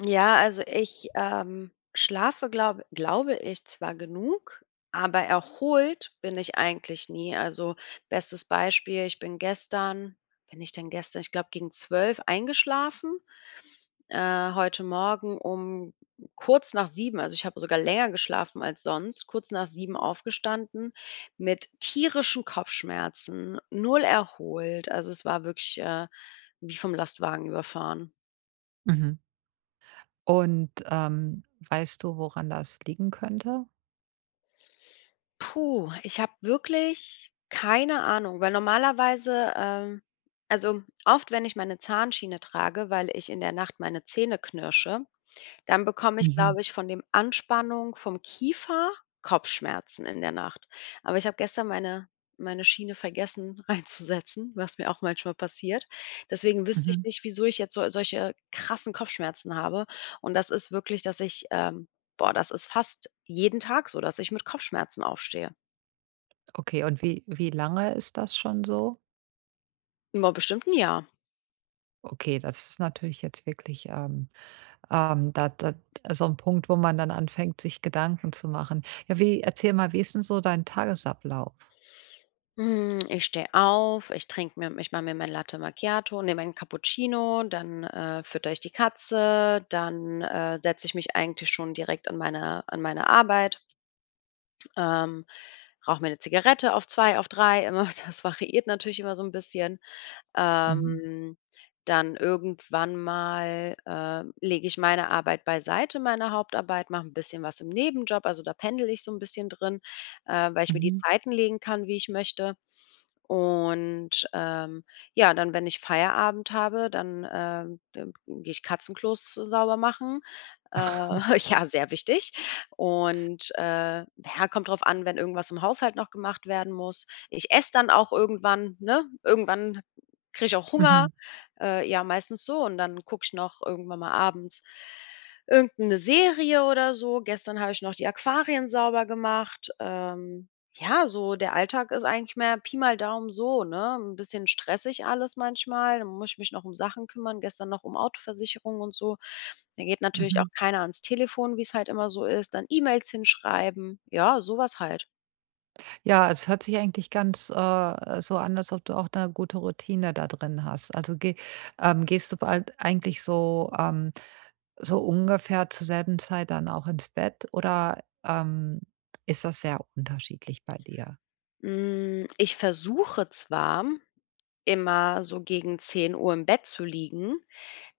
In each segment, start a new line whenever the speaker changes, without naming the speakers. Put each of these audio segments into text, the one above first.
Ja, also ich, schlafe, glaube ich zwar genug, aber erholt bin ich eigentlich nie. Also, bestes Beispiel, ich bin gestern wann bin ich denn gestern? Ich glaube, gegen 12 eingeschlafen. Heute Morgen um kurz nach 7, also ich habe sogar länger geschlafen als sonst, kurz nach 7 aufgestanden mit tierischen Kopfschmerzen, null erholt. Also, es war wirklich, wie vom Lastwagen überfahren.
Mhm. Und, weißt du, woran das liegen könnte?
Puh, ich habe wirklich keine Ahnung, weil normalerweise also oft, wenn ich meine Zahnschiene trage, weil ich in der Nacht meine Zähne knirsche, dann bekomme ich,
Mhm,
glaube ich, von dem Anspannung vom Kiefer Kopfschmerzen in der Nacht. Aber ich habe gestern meine Schiene vergessen reinzusetzen, was mir auch manchmal passiert. Deswegen wüsste ich
mhm.
nicht, wieso ich jetzt so solche krassen Kopfschmerzen habe. Und das ist wirklich, dass ich boah, das ist fast jeden Tag so, dass ich mit Kopfschmerzen aufstehe.
Okay, und wie lange ist das schon so?
Boah, bestimmt 'n Jahr.
Okay, das ist natürlich jetzt wirklich, da so ein Punkt, wo man dann anfängt, sich Gedanken zu machen. Ja, wie erzähl mal, wie ist denn so dein Tagesablauf?
Hm, ich stehe auf, ich mache mir mein Latte Macchiato, ne, meinen Cappuccino, dann, fütter ich die Katze, dann, setze ich mich eigentlich schon direkt an meine Arbeit, ähm, rauche mir eine Zigarette auf 2, auf 3, immer, das variiert natürlich immer so ein bisschen.
Mhm.
Ähm, Dann irgendwann mal, lege ich meine Arbeit beiseite, meine Hauptarbeit, mache ein bisschen was im Nebenjob, also da pendel ich so ein bisschen drin, weil ich mir die
Mhm.
Zeiten legen kann, wie ich möchte. Und, ja, dann, wenn ich Feierabend habe, dann, d gehe ich Katzenklos sauber machen. Äh,
Ok.
ja, sehr wichtig. Und, ja, kommt drauf an, wenn irgendwas im Haushalt noch gemacht werden muss. Ich esse dann auch irgendwann, ne? Irgendwann kriege ich auch Hunger.
Mhm,
Ja, meistens so, und dann gucke ich noch irgendwann mal abends irgendeine Serie oder so. Gestern habe ich noch die Aquarien sauber gemacht, ja, so der Alltag ist eigentlich mehr Pi mal Daumen so, ne? Ein bisschen stressig alles manchmal. Dann muss ich mich noch um Sachen kümmern, gestern noch um Autoversicherung und so. Dann geht natürlich auch
mhm.
keiner ans Telefon, wie es halt immer so ist, dann E-Mails hinschreiben, ja, sowas halt.
Ja, es hört sich eigentlich ganz, so an, als ob du auch eine gute Routine da drin hast. Also, gehst du bald eigentlich so, so ungefähr zur selben Zeit dann auch ins Bett oder, ist das sehr unterschiedlich bei dir?
Hm, ich versuche zwar, immer so gegen 10 Uhr im Bett zu liegen.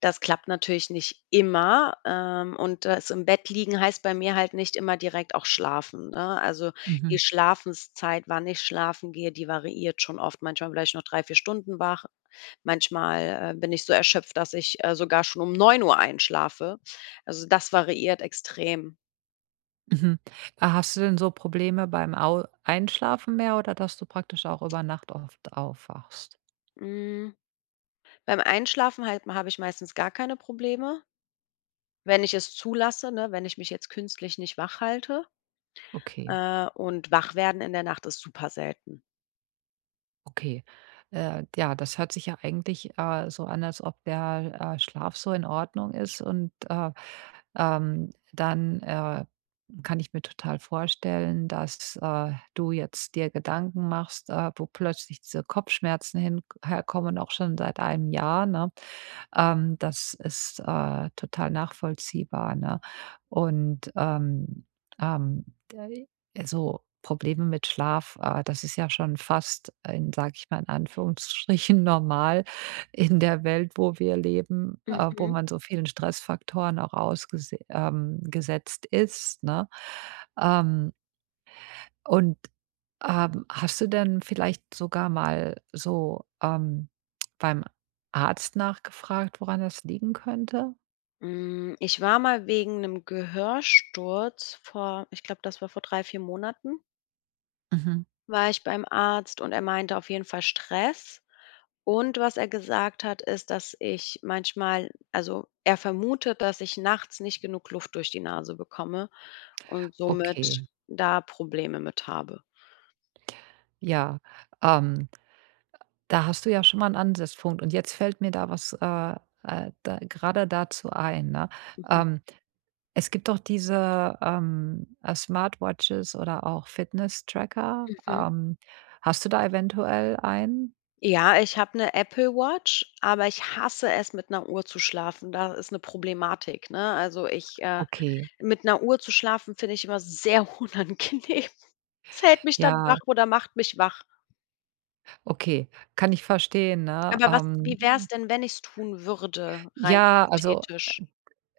Das klappt natürlich nicht immer, und das im Bett liegen heißt bei mir halt nicht immer direkt auch schlafen, ne? Also, die
Mhm,
Schlafenszeit, wann ich schlafen gehe, die variiert schon oft. Manchmal vielleicht ich noch 3, 4 Stunden wach. Manchmal, bin ich so erschöpft, dass ich, sogar schon um 9 Uhr einschlafe. Also, das variiert extrem.
mhm. Hast du denn so Probleme beim Au Einschlafen mehr oder dass du praktisch auch über Nacht oft aufwachst?
Hm, beim Einschlafen halt habe ich meistens gar keine Probleme, wenn ich es zulasse, ne, wenn ich mich jetzt künstlich nicht wach halte,
Okay.
und wach werden in der Nacht ist super selten.
Okay. Ja, das hört sich ja eigentlich, so an, als ob der, Schlaf so in Ordnung ist und, dann, kann ich mir total vorstellen, dass, du jetzt dir Gedanken machst, wo plötzlich diese Kopfschmerzen hin herkommen, auch schon seit einem Jahr, ne? Das ist, total nachvollziehbar, ne? Und, ähm, d also, Probleme mit Schlaf, das ist ja schon fast in, sage ich mal in Anführungsstrichen, normal in der Welt, wo wir leben, wo
Mhm.
man so vielen Stressfaktoren auch ausgesetzt gesetzt ist, ne? Ähm und, hast du denn vielleicht sogar mal so, beim Arzt nachgefragt, woran das liegen könnte?
Hm, ich war mal wegen einem Gehörsturz vor ich glaube, das war vor 3, 4 Monaten,
Mhm.
war ich beim Arzt, und er meinte auf jeden Fall Stress. Und was er gesagt hat, ist, dass ich manchmal also, er vermutet, dass ich nachts nicht genug Luft durch die Nase bekomme und somit
Okay,
da Probleme mit habe.
ja. Ähm, Da hast du ja schon mal einen Ansatzpunkt und jetzt fällt mir da was, da grade dazu ein, ne?
Mhm,
Ähm, Es gibt doch diese, Smartwatches oder auch Fitness-Tracker.
mhm.
Hast du da eventuell einen?
Ja, ich habe eine Apple Watch, aber ich hasse es, mit einer Uhr zu schlafen. Da ist eine Problematik, ne? Also, ich,
Okay,
mit 'ner Uhr zu schlafen, finde ich immer sehr unangenehm. Es hält mich dann wach
ja.
oder macht mich wach.
Okay, kann ich verstehen, ne?
Aber was wie wär's denn, wenn ich's tun würde, rein
Ja, also,
hypothetisch?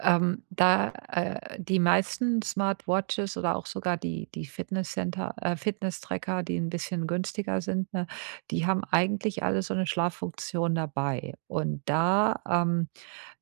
da, die meisten Smartwatches oder auch sogar die Fitnesscenter Fitnesstracker, die ein bisschen günstiger sind, ne, die haben eigentlich alle so eine Schlaffunktion dabei. Und da, ähm,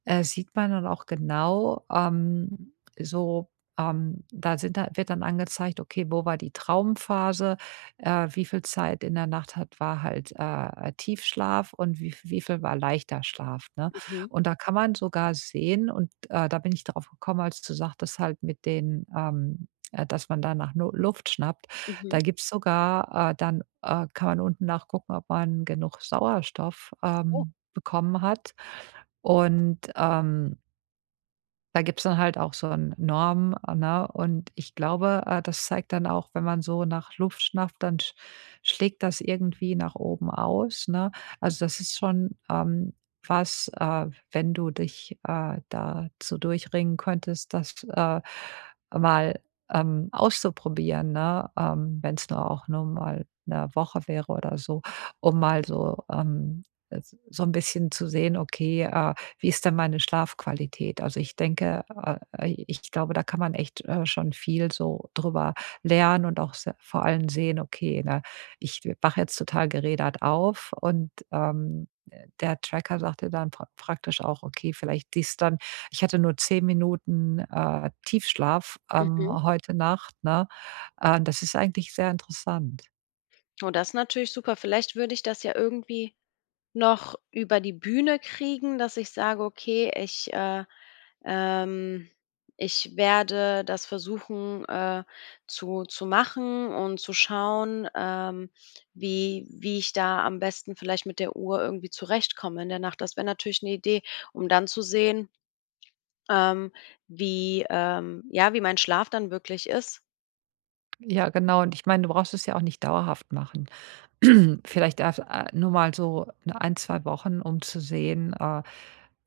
äh, sieht man dann auch genau, so, da sind da wird dann angezeigt, okay, wo war die Traumphase, wie viel Zeit in der Nacht hat war halt, Tiefschlaf und wie viel war leichter Schlaf, ne?
Mhm,
Und da kann man sogar sehen und, da bin ich drauf gekommen, als du sagtest halt mit den, dass man da nach Nu Luft schnappt.
mhm.
Da gibt's sogar, dann, kann man unten nachgucken, ob man genug Sauerstoff,
Oh,
bekommen hat. Und, da gibt's dann halt auch so ein Norm, ne? Und ich glaube, das zeigt dann auch, wenn man so nach Luft schnappt, dann schlägt das irgendwie nach oben aus, ne? Also, das ist schon, was, wenn du dich, dazu durchringen könntest, das, mal, auszuprobieren, ne? Wenn's nur auch nur mal eine Woche wäre oder so, um mal so, s so ein bisschen zu sehen, okay, wie ist denn meine Schlafqualität? Also, ich denke, ich glaube, da kann man echt, schon viel so drüber lernen und auch se vor allem sehen, okay, ne, ich wache jetzt total gerädert auf und, der Tracker sagte dann praktisch auch: „Okay, vielleicht dies dann ich hatte nur 10 Minuten, Tiefschlaf,
mhm.
heute Nacht", ne? Das ist eigentlich sehr interessant.
Oh, das ist natürlich super. Vielleicht würde ich das ja irgendwie noch über die Bühne kriegen, dass ich sage: „Okay, ich, ähm ich werde das versuchen, zu machen und zu schauen, wie ich da am besten vielleicht mit der Uhr irgendwie zurechtkomme in der Nacht.“ Das wäre natürlich eine Idee, um dann zu sehen, ähm, wie, ja, wie mein Schlaf dann wirklich ist.
Ja, genau. Und ich meine, du brauchst es ja auch nicht dauerhaft machen. Vielleicht erst, nur mal so 'ne 1, 2 Wochen, um zu sehen,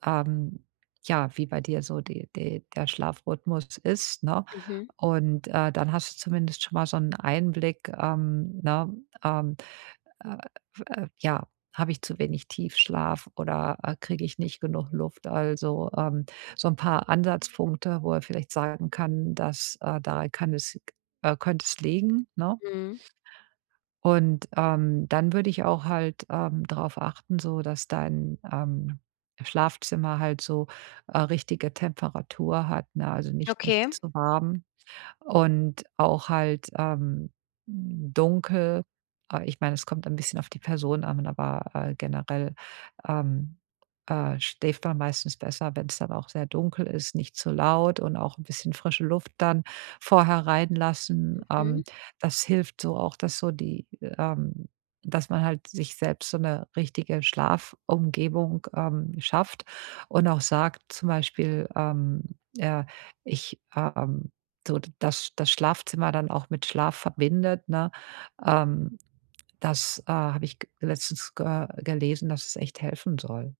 ähm, ja, wie bei dir so die die der Schlafrhythmus ist, ne?
Mhm.
Und, dann hast du zumindest schon mal so einen Einblick, ne, ähm äh, ja, habe ich zu wenig Tiefschlaf oder, kriege ich nicht genug Luft? Also, so ein paar Ansatzpunkte, wo er vielleicht sagen kann, dass, daran kann es könnte es liegen, ne?
Mhm.
Und, dann würde ich auch halt, drauf achten, so dass dein, Schlafzimmer halt so, richtige Temperatur hat, ne? Also, nicht
Okay.
nicht zu warm und auch halt, dunkel. Ich meine, es kommt ein bisschen auf die Person an, aber, generell, ähm, schläft man meistens besser, wenn es dann auch sehr dunkel ist, nicht zu laut und auch ein bisschen frische Luft dann vorher reinlassen.
Mhm.
Das hilft so auch, dass so die, dass man halt sich selbst so eine richtige Schlafumgebung, schafft und auch sagt zum Beispiel, äh: „Ich, so das Schlafzimmer dann auch mit Schlaf verbindet, ne? Ähm, Das, habe ich g letztens ge gelesen, dass es echt helfen soll.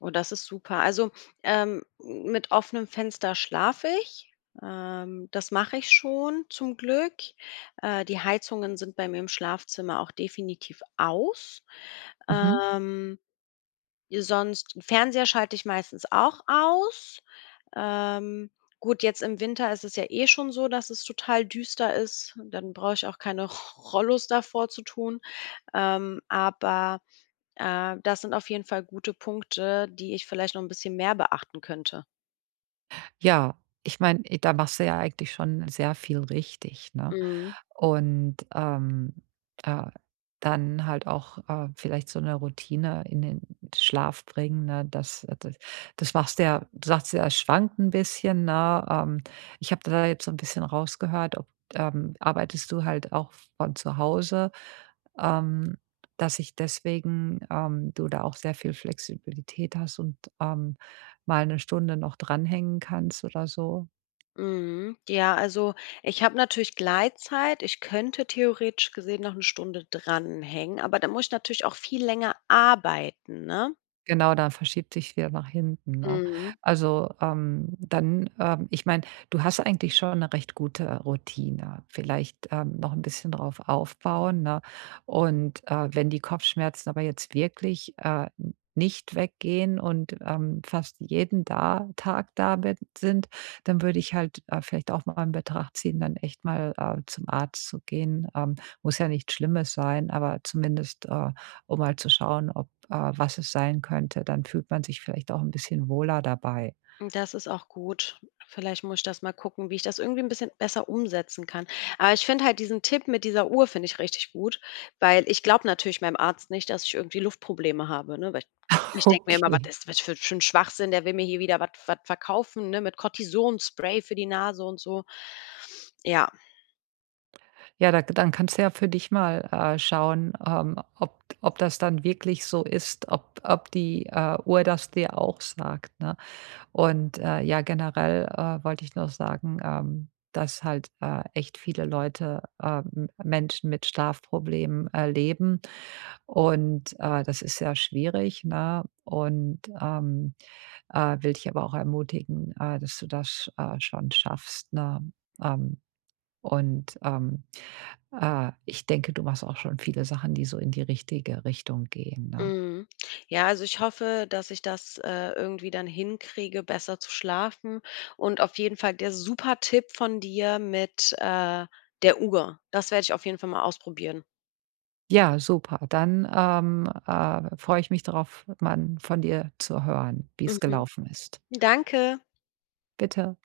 Oh, das ist super. Also, mit offenem Fenster schlafe ich. Das mache ich schon zum Glück. Die Heizungen sind bei mir im Schlafzimmer auch definitiv aus.
Mhm.
Ähm, Sonst, Fernseher schalte ich meistens auch aus. Ähm, gut, jetzt im Winter ist es ja eh schon so, dass es total düster ist. Dann brauche ich auch keine Rollos davor zu tun. Ähm, aber Das sind auf jeden Fall gute Punkte, die ich vielleicht noch ein bisschen mehr beachten könnte.
Ja, ich meine, da machst du ja eigentlich schon sehr viel richtig, ne?
Mhm,
Und, äh, dann halt auch, vielleicht so eine Routine in den Schlaf bringen, ne? Das machst du ja, du sagst ja, es schwankt ein bisschen, ne? Ich habe da jetzt so ein bisschen rausgehört, ob, arbeitest du halt auch von zu Hause, ähm, dass ich deswegen, du da auch sehr viel Flexibilität hast und, mal eine Stunde noch dranhängen kannst oder so?
mhm. Ja, also, ich habe natürlich Gleitzeit. Ich könnte theoretisch gesehen noch eine Stunde dranhängen, aber da muss ich natürlich auch viel länger arbeiten, ne?
Genau, dann verschiebt sich wieder nach hinten, ne?
Mhm.
Also, dann, ich meine, du hast eigentlich schon eine recht gute Routine. Vielleicht, noch ein bisschen drauf aufbauen, ne? Und, wenn die Kopfschmerzen aber jetzt wirklich, nicht weggehen und, fast jeden da Tag da bin sind, dann würde ich halt, vielleicht auch mal in Betracht ziehen, dann echt mal, zum Arzt zu gehen. Muss ja nichts Schlimmes sein, aber zumindest, um mal zu schauen, ob, was es sein könnte. Dann fühlt man sich vielleicht auch ein bisschen wohler dabei.
Das ist auch gut. Vielleicht muss ich das mal gucken, wie ich das irgendwie ein bisschen besser umsetzen kann. Aber ich finde halt diesen Tipp mit dieser Uhr finde ich richtig gut, weil ich glaube natürlich meinem Arzt nicht, dass ich irgendwie Luftprobleme habe, ne? Weil ich denke mir immer:
Okay.
was für 'n Schwachsinn, der will mir hier wieder was verkaufen, ne, mit Cortison-Spray für die Nase und so.“ Ja.
Ja, da dann kannst du ja für dich mal, schauen, ob das dann wirklich so ist, ob die, Uhr das dir auch sagt, ne? Und, ja, generell, wollte ich noch sagen, dass halt, echt viele Leute, Menschen mit Schlafproblemen, leben und, das ist ja schwierig, ne? Und, will dich aber auch ermutigen, dass du das, schon schaffst, ne? Ähm, und, ähm, ich denke, du machst auch schon viele Sachen, die so in die richtige Richtung gehen, ne?
Mhm. Ja, also ich hoffe, dass ich das, irgendwie dann hinkriege, besser zu schlafen, und auf jeden Fall der super Tipp von dir mit, der Uhr. Das werde ich auf jeden Fall mal ausprobieren.
Ja, super. Dann, freue ich mich darauf, mal von dir zu hören, wie es
Mhm.
gelaufen ist.
Danke.
Bitte.